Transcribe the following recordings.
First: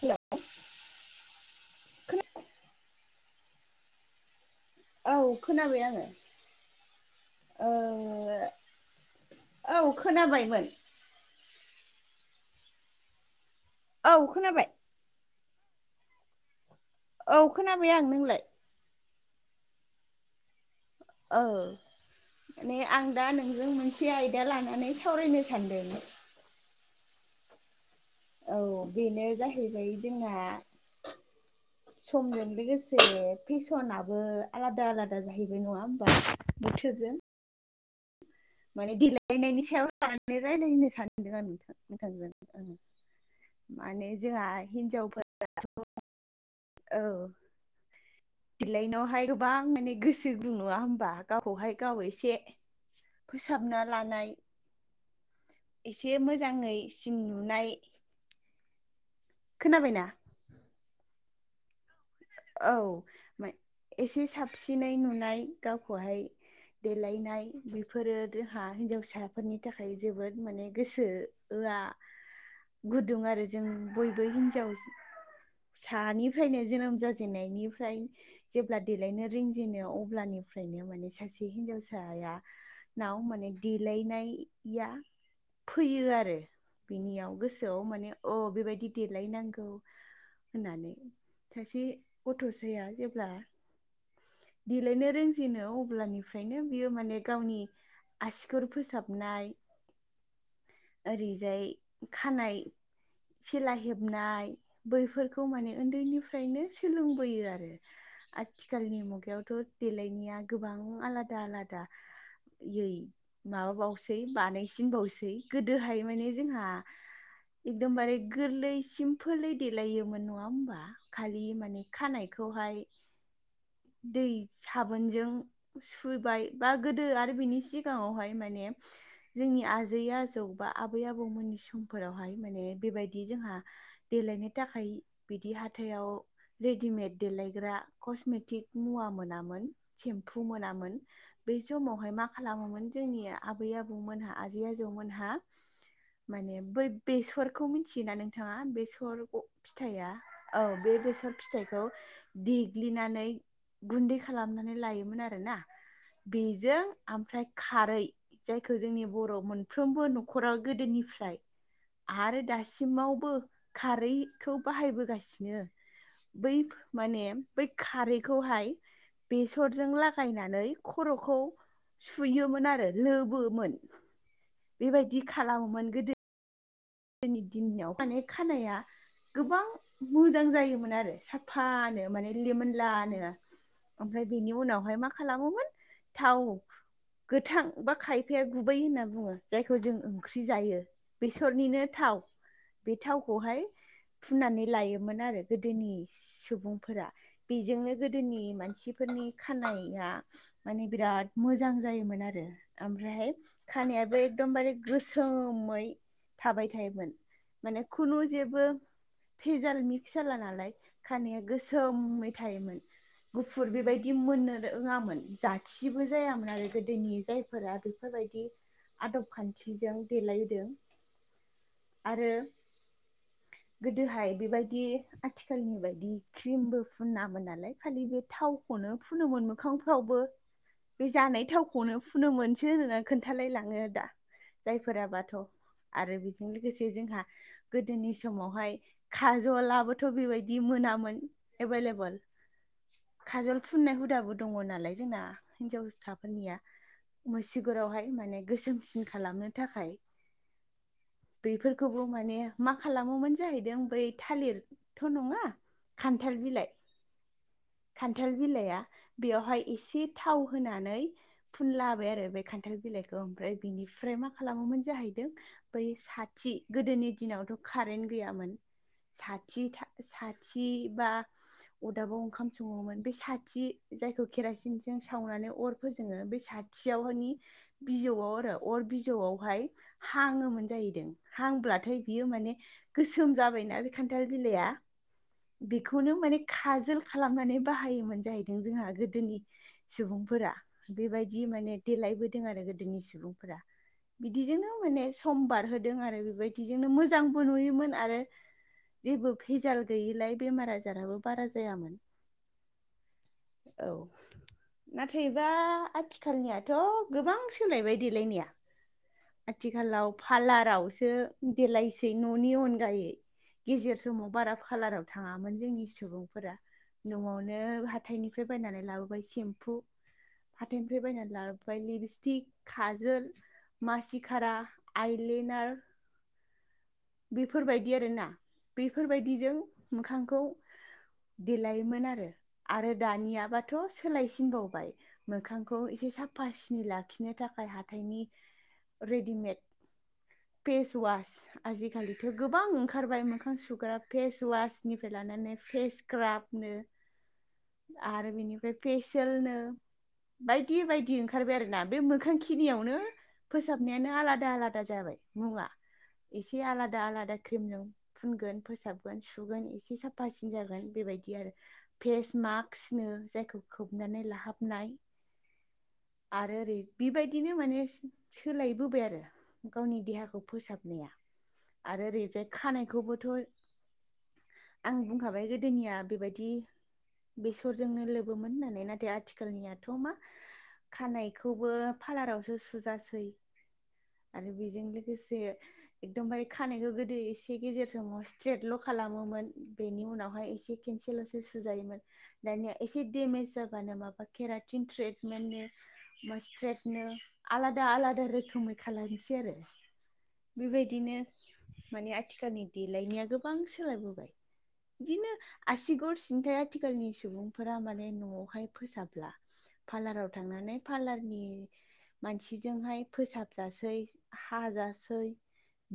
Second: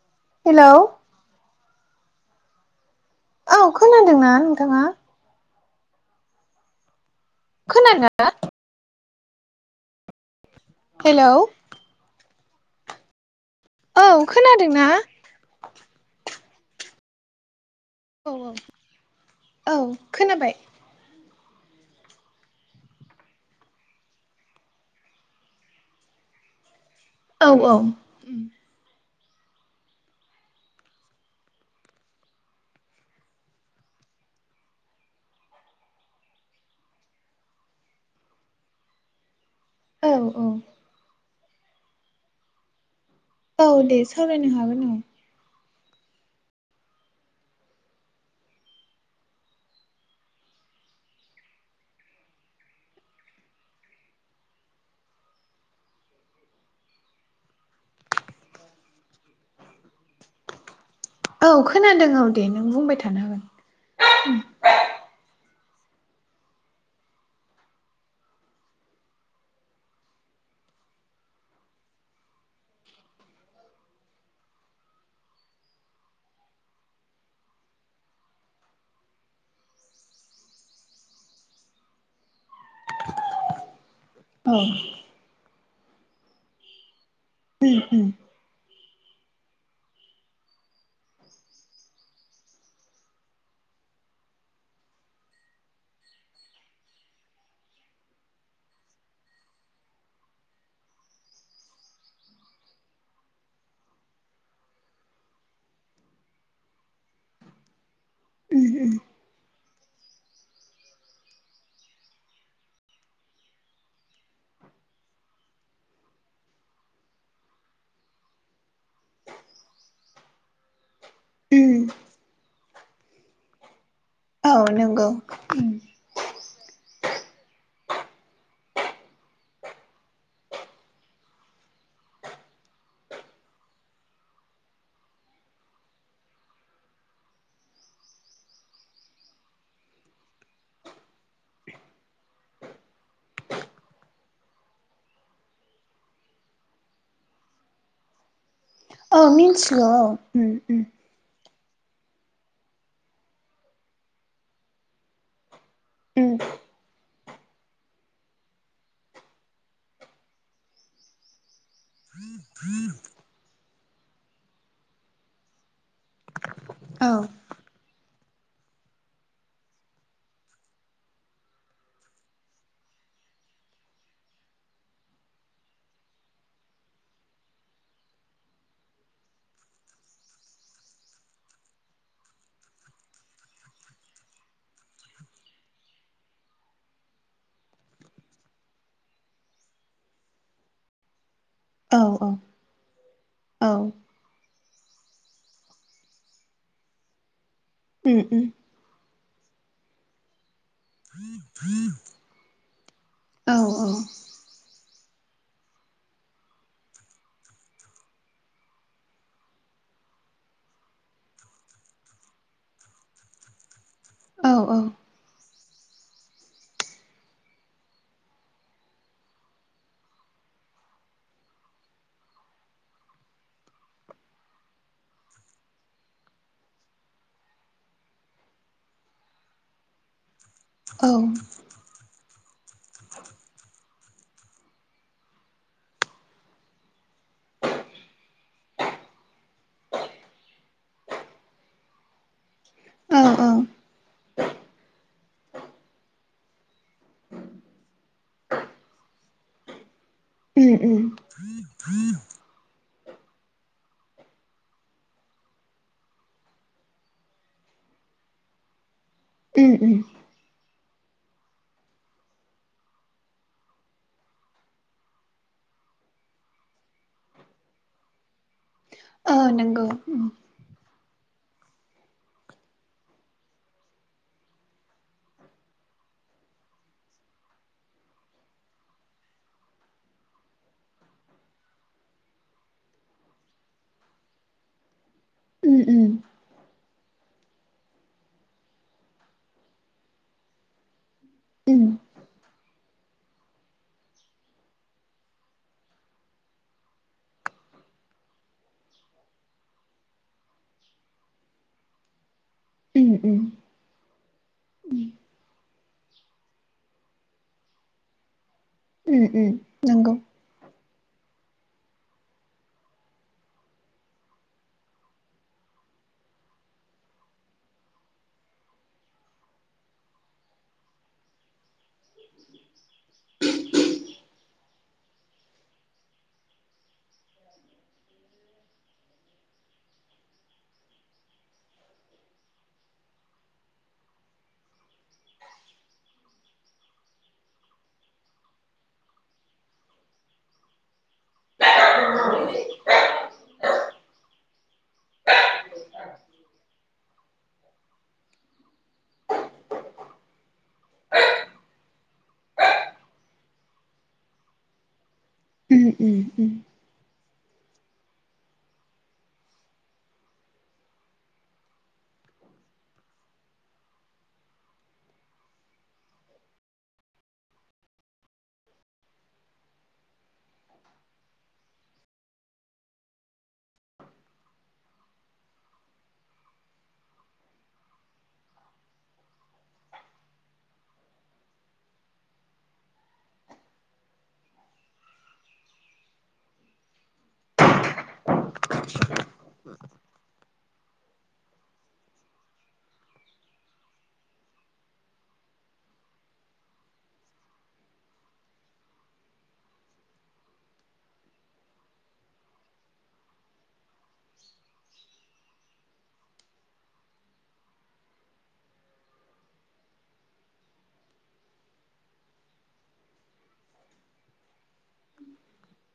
हेल' hello औ खोनादों ना नोंथाङा औ खोनाबाय आङो ओ खोना दोंना औ खोनाबायमोन हेल' औ खोनादोंना औ खोनाबाय आंनो औ औ औ खोनाबाय औ माने आं दा नोंजों मोनसे आयदा लानानै सावरायनो सानदों औ औ औ बेनो जाहैबाय जोंना [unintelligible] समजों लोगोसे फेसनाबो आलादा आलादा जाहैबाय नङा होमबा बोथोरजों माने देलायनायनि सायाव औ लानानै औ रायज्लायनो सानदों आं नोंथां नोंथां औ दे माने सावरायनो जोंहा हागोन हिन्जावफोरा औ [unintelligible] गोबां माने गोसो बुं नाङा होमबा गावखौहाय गाव एसे फोसाबना लानाय एसे मोजाङै सिन नुनाय खोनाबायना औ खोनादों औ दे नों बुंबाय थानो हागोन साबसिन नुनाय गावखौहाय देलायनाय बेफोरो जोंहा हिनजावसाफोरनि थाखाय जोबोद माने गोसो आ गुदुं आरो जों बयबो हिन्जाव फिसानिफ्रायनो जोनोम जाजेननायनिफ्राय जेब्ला देलायनो रोंजेनो अब्लानिफ्रायनो माने सासे हिनजावसाया ाव माने औ देलायनाया फैयो आरो बिनियाव उम गोसोआव उम माने अ बेबायदि देलायनांगौ होननानै सासे गथ'साया जेब्ला देलायनो रोंजेनो अब्लानिफ्रायनो बियो माने गावनि आससिखुर फोसाबनाय ओरैजाय खानाय सेला हेबनाय बैफोरखौ माने उन्दैनिफ्रायनो सोलोंबोयो आरो उम उम आथिखालनि मुगायावथ' देलायनाया गोबां आलादा आलादा माबाबावसै बानायसिनबावसै गोदोहाय माने जोंहा एकदमबारे गोरलै सिमपोलै देलायोमोन नङा होमबा खालि उम माने खानायखौहाय दै औ नंगौ साबोनजों उम सुबाय बा गोदो आरो बिनि सिगाङावहाय माने जोंनि आजै आजौ बा आबै आबौमोननि समफोरावहाय माने बेबायदि जोंहा देलायनो थाखाय बिदि हााइाव रेडिमेड देलायग्रा कसमेटिक मुवा मोनामोन सेम्फु मोनामोन बै समावहाय मा खालामोमोन जोंनि आबै आबौमोनहा आजै आजौमोनहा माने बै बेसरखौ मिथियोना नोंथाङा औ बेसर बेर मिन्थिगौ औ फिथाइआ उम उम औ बे बेसर फिथाइखौ देग्लिनानै गुन्दै खालामनानै लायोमोन आरो ना उम बेजों ओमफ्राय खारै जायखौ जोंनि बर' मोनफ्रोमबो न'खराव गोदोनिफ्राय आरो दासिमावबो खारैखौ बाहायबोगासिनो बै औ माने बै खारै खौहाय बेसरजों लागायनानै खर'खौ सुयोमोन आरो लोबोमोन बेबायदि खालामोमोन गोदो जोंनि दिनाव माने खानाया गोबां मोजां जायोमोन आरो साफानो माने लेमोनलानो ओमफ्राय बेनि उनावहाय मा खालामोमोन थाव गोथां बा खायफाया गुबै होनना बुङो जायखौ जों ओंख्रि जायो बेसरनिनो औ थाव औ बे थावखौहाय औ फुननानै लायोमोन आरो गोदोनि सुबुंफोरा बेजोंनो उम गोदोनि उम मानसिफोरनि खानाया माने बिराद मोजां जायोमोन आरो ओमफ्रायहाय औ औ खानायाबो एकदमबारे गोसोमै थाबाय थायोमोन माने खुनु जेबो भेजाल मिक्स जाला नालाय खानाया गोसोमै थायोमोन। गुफुर बेबायदि मोननो औ रोङामोन जा जाथिबो जायामोन आरो गोदोनि जायफोरा बेफोरबायदि आदब खान्थिजों देलायदों आरो [inaudible] गोदोहाय बेबायदि आथिखालनि बायदि क्रिमबो फुनामोन नालाय खालि बे थाव नो फुनोमोन मोखांफ्रावबो बे औ जानाय थाव हनो फुनो मोनसो नोङो खोन्थालाय लाङो दा जायफोर बाथ' आरो बिदि बे लोगोसे जोंहा गोदोनि समावहाय खाजलाबोथ' बेबायदि मोनामोन एभेलेबोल औ खाजल फुननाय हुदाबो दङ नालाय जोंना हिन्जावसाफोरनिया मुसगुरावहाय माने गोसोमसिन खालामनो थाखाय उम - उम। बेफोरखौबो माने मा खालामोमोन जाहैदों बै थालिरथ' नङा खान्थाल बिलाइ खान्थाल बिलाइआ बेवहाय उम उम एसे थाव होनानै फुनला बाय आरो बे खान्थाल बिलाइखौ ओमफ्राय बिनिफ्राय मा खालामोमोन जाहैदों बै साथि गोदोनि दिनावथ' कारेन्ट गैयामोन औ साथि नंगौ साथि [unintelligible] बा अरदाबाव ओंखाम सङोमोन बे साथि जायखौ केरासिनजों सावनानै अर फोजोङो बे सा खाथियावहाय बिजौआव आरो अर बिजौआवहाय हाङोमोन जाहैदों हांब्लाथाय बियो माने गोसोम जाबायना बे खान्थाल बिलाइआ उम उम बेखौनो माने खाजोल खालामनानै बाहायोमोन जाहैदों जोंहा गोदोनि सुबुंफोरा बेबायदि दि माने उम देलायबोदों आरो गोदोनि सुबुंफोरा बिदिजोंनो माने सम बारहोदों आरो बेबायदिजोंनो मोजांबो नुयोमोन आरो जेबो फेजाल गैयिलाय बेमार आजाराबो बारा जायामोन। उम उम औ नाथायबा आथिखाल आथिखालनियाथ' गोबां सोलायबाय देलायनाया उम उम आथिखालाव नंगौ पारलारावसो देलायसै न'नि अनगायै गेजेर समाव बारा खाालाराव थाङामोन जोंनि सुबुंफोरा न'आवनो हाथथायनिफ्राय बायनानै लाबोबाय सेम्फु हाथथायनिफ्राय बायनानै लाबोबाय लिपस्टिक, खाजोल, मासिकारा आइलेनार बेफोरबायदि आरोना बेफोरबायदिजों मोखांखौ देलायोमोन आरो आरो दानियाबाथ' सोलायसिनबावबाय मोखांखौ एसे साफा सिनि लाखिनो थाखाय हाथाइनि रेडिमेड फेस वास आजिखालिथ' गोबां ओंखारबाय मोखां सुग्रा फेस वासनिफ्राय लानानै फेस सक्राबनो औ। आरो बिनिफ्राय फेसियेलनो बायदि बायदि ओंखारबाय आरो ना बे मोखां खिनियावनो फोसाबनायानो आलादा आलादा जाबाय मुंङा उम उम उम एसे आलादा आलादा क्रिमजों फुनगोन फोसाबगोन सुगोन एसे साफासिन जागोन बेबायदि आरो फेस मास्कनो जायखौ खोबनानै लाहाबनाय आरो ओरै बेबायदिनो माने सोलायबोबाय आरो गावनि देहाखौ फोसाबनाया। आरो ओरैजाय खानायखौबोथ' आं बुंखाबाय गोदोनिया बेबायदि बेसरजोंनो लोबोमोन होननानै नाथाय आथिखालनियाथ' मा खानायखौबो पार्लारावसो सुजासै आरो बेजों लोगोसे एकदमबार खानायखौ गोदो एसे गेजेरजोंाव स्ट्रेटल' खालामोमोन बेनि उनावहाय एसे केन्सेल'सो सुजायोमोन दानिया एसे देमेज जाबानो माबा केराटिन ट्रिटमेन्टनि हा स्ट्रेटनो आलादा आलादा रोखोमै खालामसै आरो बेबायदिनो माने आथिखालनि देलायनाया गोबां सोलायबोबाय बिदिनो आसिगर सिन्थाय आथिखालनि सुबुंफोरा माने न'आवहाय फोसाब्ला पार्लाराव थांनानै पार्लारनि मानसिजोंहाय फोसाबजासै हाजासै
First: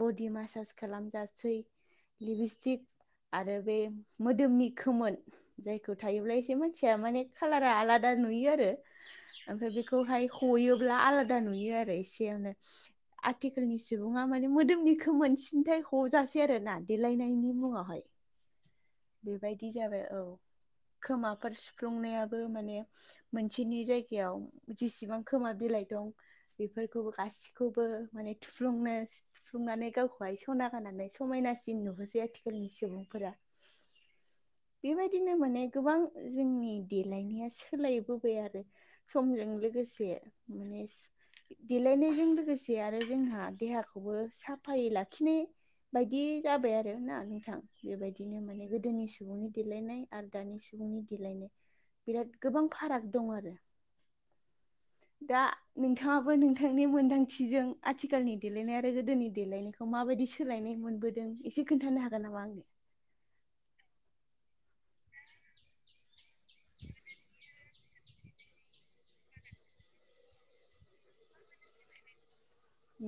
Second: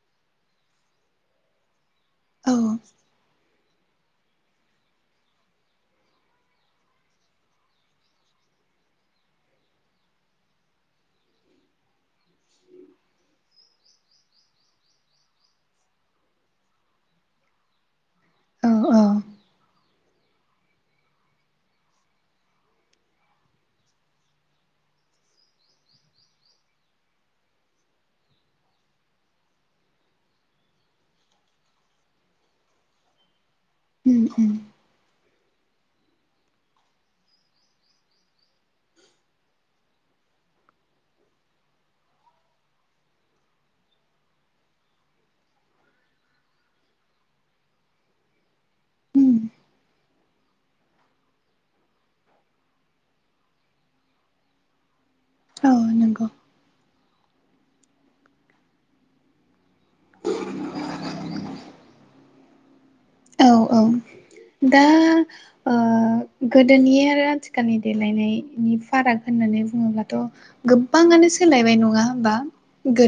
बडि मासास खालामजासै औ लिपस्टिक आरो बे मोदोमनि खोमोन जायखौ थायोब्ला एसे मानसिया माने कालारा आलादा नुयो आरो ओमफ्राय बेखौहाय हयोब्ला आलादा नुयो आरो एसेयावे आथिखालनि सुबुङा थमाने मोदोमनिखौ मोनसिनथाय हजाासै आरो ना देलायनायनि मुङावहाय औ औ बेबायदि जाबाय औ खोमाफोर सिुफ्लुंनायाबो माने मोनसेनि जायगायाव जेसिबां खोमा बिलाइ दं बेफोरखौबो गासिखौबो माने थुफ्लुंनो सुंनानै गावखौहाय सना गनानै समायनासिन नुहोसै आथिखालनि सुबुंफोरा उम उम बेबायदिनो माने गोबां जोंनि देलायनाया सोलायबोबाय आरो समजों लोगोसे माने देलायनायजों लोगोसे आरो जोंहा देहाखौबो साफायै लाखिनो बायदि जाबाय आरोोना नोंथां बेबायदिनो माने गोदोनि उम सुबुंनि देलायनाय आरो दानि सुबुंनि देलायनाय बिराद गोबां फाराग दं आरो। दा औ नंगौ नोंथाङाबो नोंथांनि मोन्दांथिजों आथिखालनि देलायनाय आरो गोदोनि देलायनायखौ माबायदि सोलायनाय मोनबोदों एसे खोन्थानो हागोन नामा आंनो औ औ दा गोदोनि आरो आथिखालनि देलायनायनि फाराग होननानै बुङोब्लाथ' गोबाङानो सोलायबाय नङा हबा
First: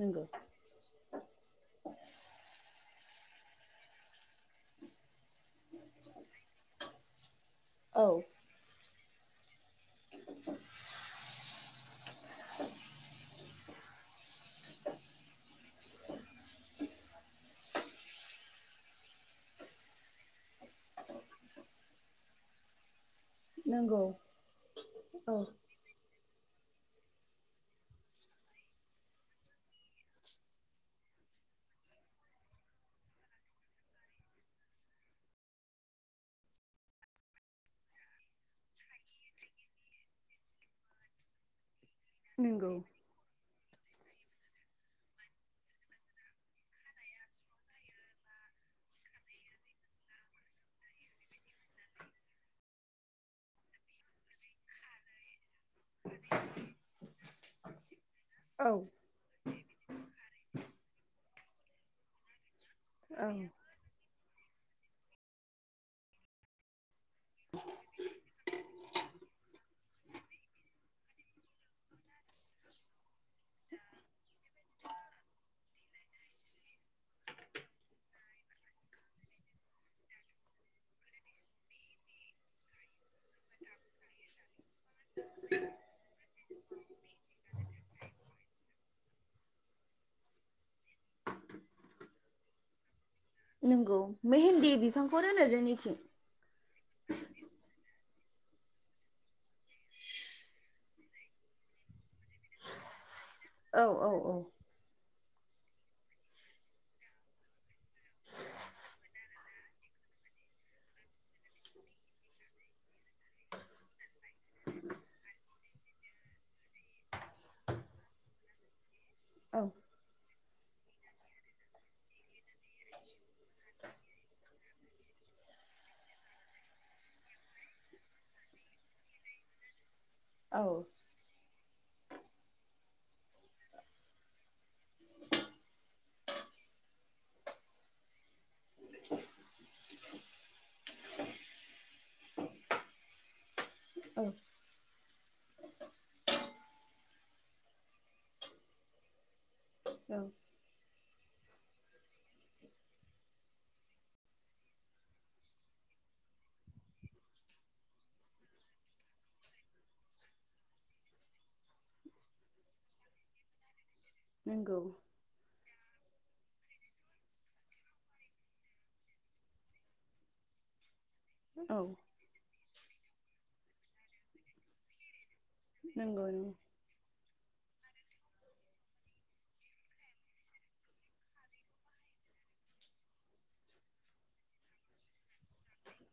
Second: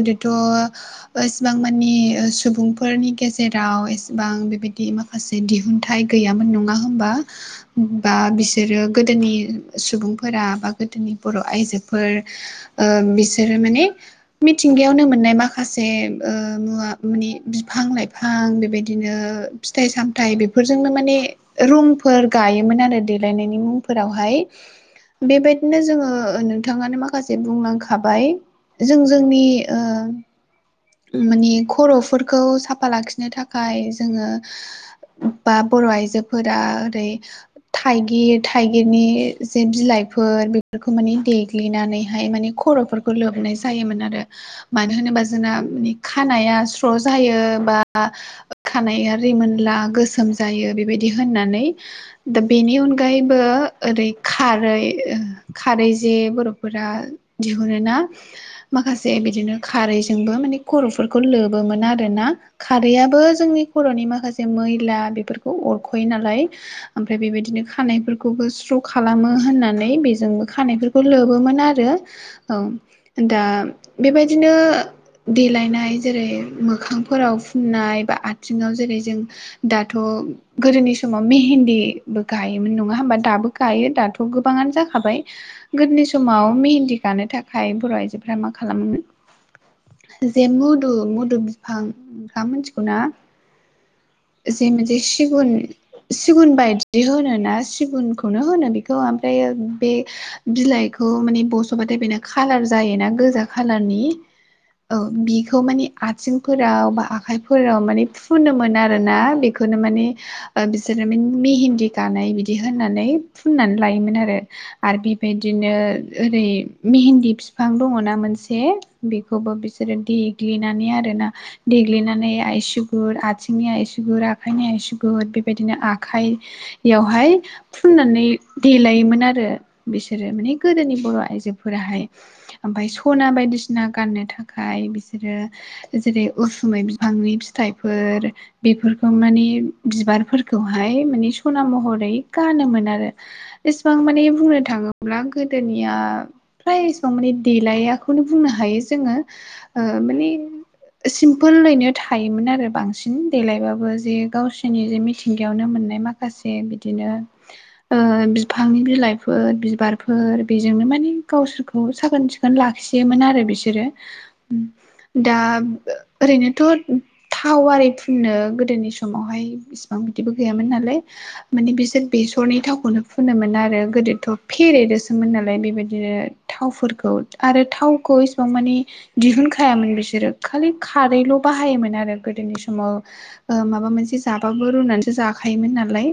नंगौ एसेबां मानि सुबुंफोरनि गेजेराव एसेबां बेबायदि माा माखासे दिहुनथाइ गैयामोन नङा औ होनबा बिसोरो गोदोनि सुबुंफोरा बा गोदोनि बर' आइजोफोर बिसोरो माने मिथिंगायावनो मोननाय माखासे मुवा मानि बिफां लाइफां बिफां बेबायदिनो फिथाइ सामथ बेफोरजोंनो माने रुमफोर गायोमोन आरो देलायनायनि नंगौ मुंफोरावहाय औ बेबायदिनो जोङो नोंथाङानो माखासे बुंलांखाबाय जों जोंनि माने खर'फोरखौ साफा लाखिनो थाखाय जोङो बा बर' आइजोफोरा ओरै थाइगिर थाइगिरनि जे बिलाइफोर बेफोरखौ माने दे- देनानैहाय माने नंगौ खर'फोरखौ लोबनाय जायोमोन आरो मानो होनोबा जोंना। माने खानाया स्र' जायो बा खानाइआ रिमोनला गोसोम जायो बेबायदि होननानै दा बेनि अनगायैबो ओरै खारै। खारै जे बर'फोरा दिहुनो ना औ माखास- जे बिदिनो खारैजोंबो माने खर'फोरखौ लोबोमोन आरोना खारैआबो औ जोंनि खर'नि माखासे मैला बेफोरखौ अरख'यो नालाय ओमफ्राय बेबायदिनो खानायफोरखौबो स्र' खालामो होननानै बेजोंबो खानायफोरखौ लोबोमोन आरो औ दा बेबायदिनो देलायनाय जेरै मोखांफोराव फुननाय बा आथिंङाव जेरै जों दाथ' गोदोनि समाव मेहेन्ददिबो गायोमोन नंङा होमबा दाबो गायो दाथ' गोबाङानो जाखाबाय। गोदोनि समाव मेहेन्दी गानो थाखाय बर' आइजोफोरा मा खालामोमोन। जे मदु -मुदु बिफां नोंथांङा मिथिगौ ना? नंगौ मेहेन्दी बिफांखौनो होनो जोंनिथिं सिगुन बायदि होनो ना सिगुनखौनो होनो बेखौ ओमफ्रायो बे बिलाइखौ माने बस'बाथाय बेना खाालार जायोना गोजा औ खाालारनि। औ औ औ बिखौ माने आथिंफोराव बा आखाइफोराव माने फुनो मोन आरो ना बेखौ बेखौनो माने बिसोरो मेहेन्दी गानाय बिदि होननानै फुननानै लायोमोन आरो आरो बेबायदि बिदिनो ओरै मेहेन्द बिफां दङ ना मोनसे बेखौबो औ बि देग्लिनानै आरोना देग्लिनानै आसिगुर आथिंनि आसिगुर आ- आखायनि आसुगुर बेबायदिनो आखाइ बेयावहाय फुननानै देलायोमोन आरो। बिसोरो माने औ गोदोनि बर' आइजोफोराहाय ओमफ्राय सना बायदिसिना गाननो थाख- -खाय बिसोरो जेरै उसुमै बिफांनि -फिथाइफोर बेफोरखौ माने बिबारफोरखौहाय माने सना महरै गानोमोन आरो। एसेबां माने औ बुंनो थांङोब्ला गोदोनिया फ्राय एसेबां माने देलायाखौनो बुंनो हायो जोंङो ओ औ माने सिमपोलनो थायोमोन आरो बांसिन देलायबाबो जे गावसोरनि जे मिथिंगायावनो मोननाय माख- माखासे बिदिनो। ओ बिफांनि बिलाइफोर बिबारफोर बेजोंनो माने गावसोरखौ साखोन- सिखोन लाखियोमोन आरो बिसोरो नोंगौ दा ओरैनोथ' थाव आरि फुननो गोदोनि समावहाय। इसिबां बिदिबो गैयामोन नालाय माने औ बिसोर बेसरनि थावखौनो फुनोमोन आरो गोदोथ' फेरेदोसो -मोन नालाय बेबायदिनो नंगौ थावफोरखौ आरो थावखौ एसेबां मानि दिहुनखायामोन बिसोरो खालि खारैल' बाहायोमोन आरो गोदोनि समाव। ओ माबा मोनसे जाबाबो रुनानैसो जाखायोमोन नालाय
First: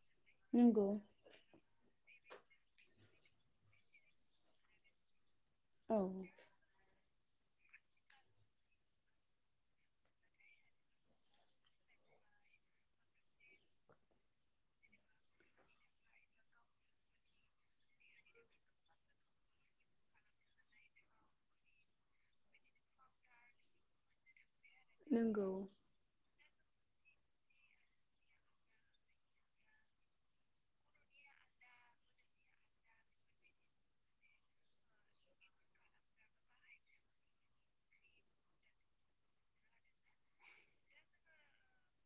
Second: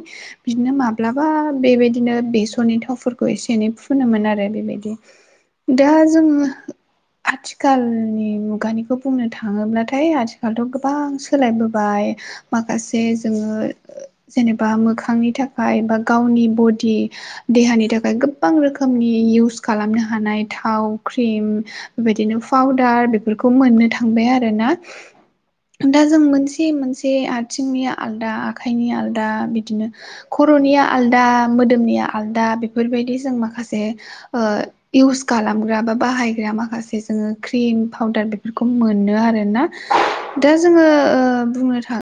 बिदिनो नंगौ माब्ला -बा बेबायदिनो बेसरनि थावफोरखौ एसे एनै फुनोमोन आरो बेबायदि दा औ जों आथि -खालनि मुगानिखौ बुंनो थांङोब्लाथाय आथिखालथ' गोबां सोलायबोबाय माखासे जोंङो जेनेबा मोखांनि थाखाय बा गावनि ब'डि देहानि थाखाय गोबां रोखोमनि इउस खालामनो हानाय थाव क्रिम बेबायदिनो फावदार बेफोरखौ मोननो थांबाय आरोना। नोंगौ। दा जों मोनसे मोनसे आथिंनि आलदा आखाइनि आलदा बिदिनो खर'निया आलदा, मोदोमनिया आलदा, बेफोरबायदि जों माखासे इउज खालामग्रा बा बाहायग्रा माखासे जोङो क्रिम पाउदार बेफोरखौ मोनो आरोना दा जोङो ओ बुंनो थाङो।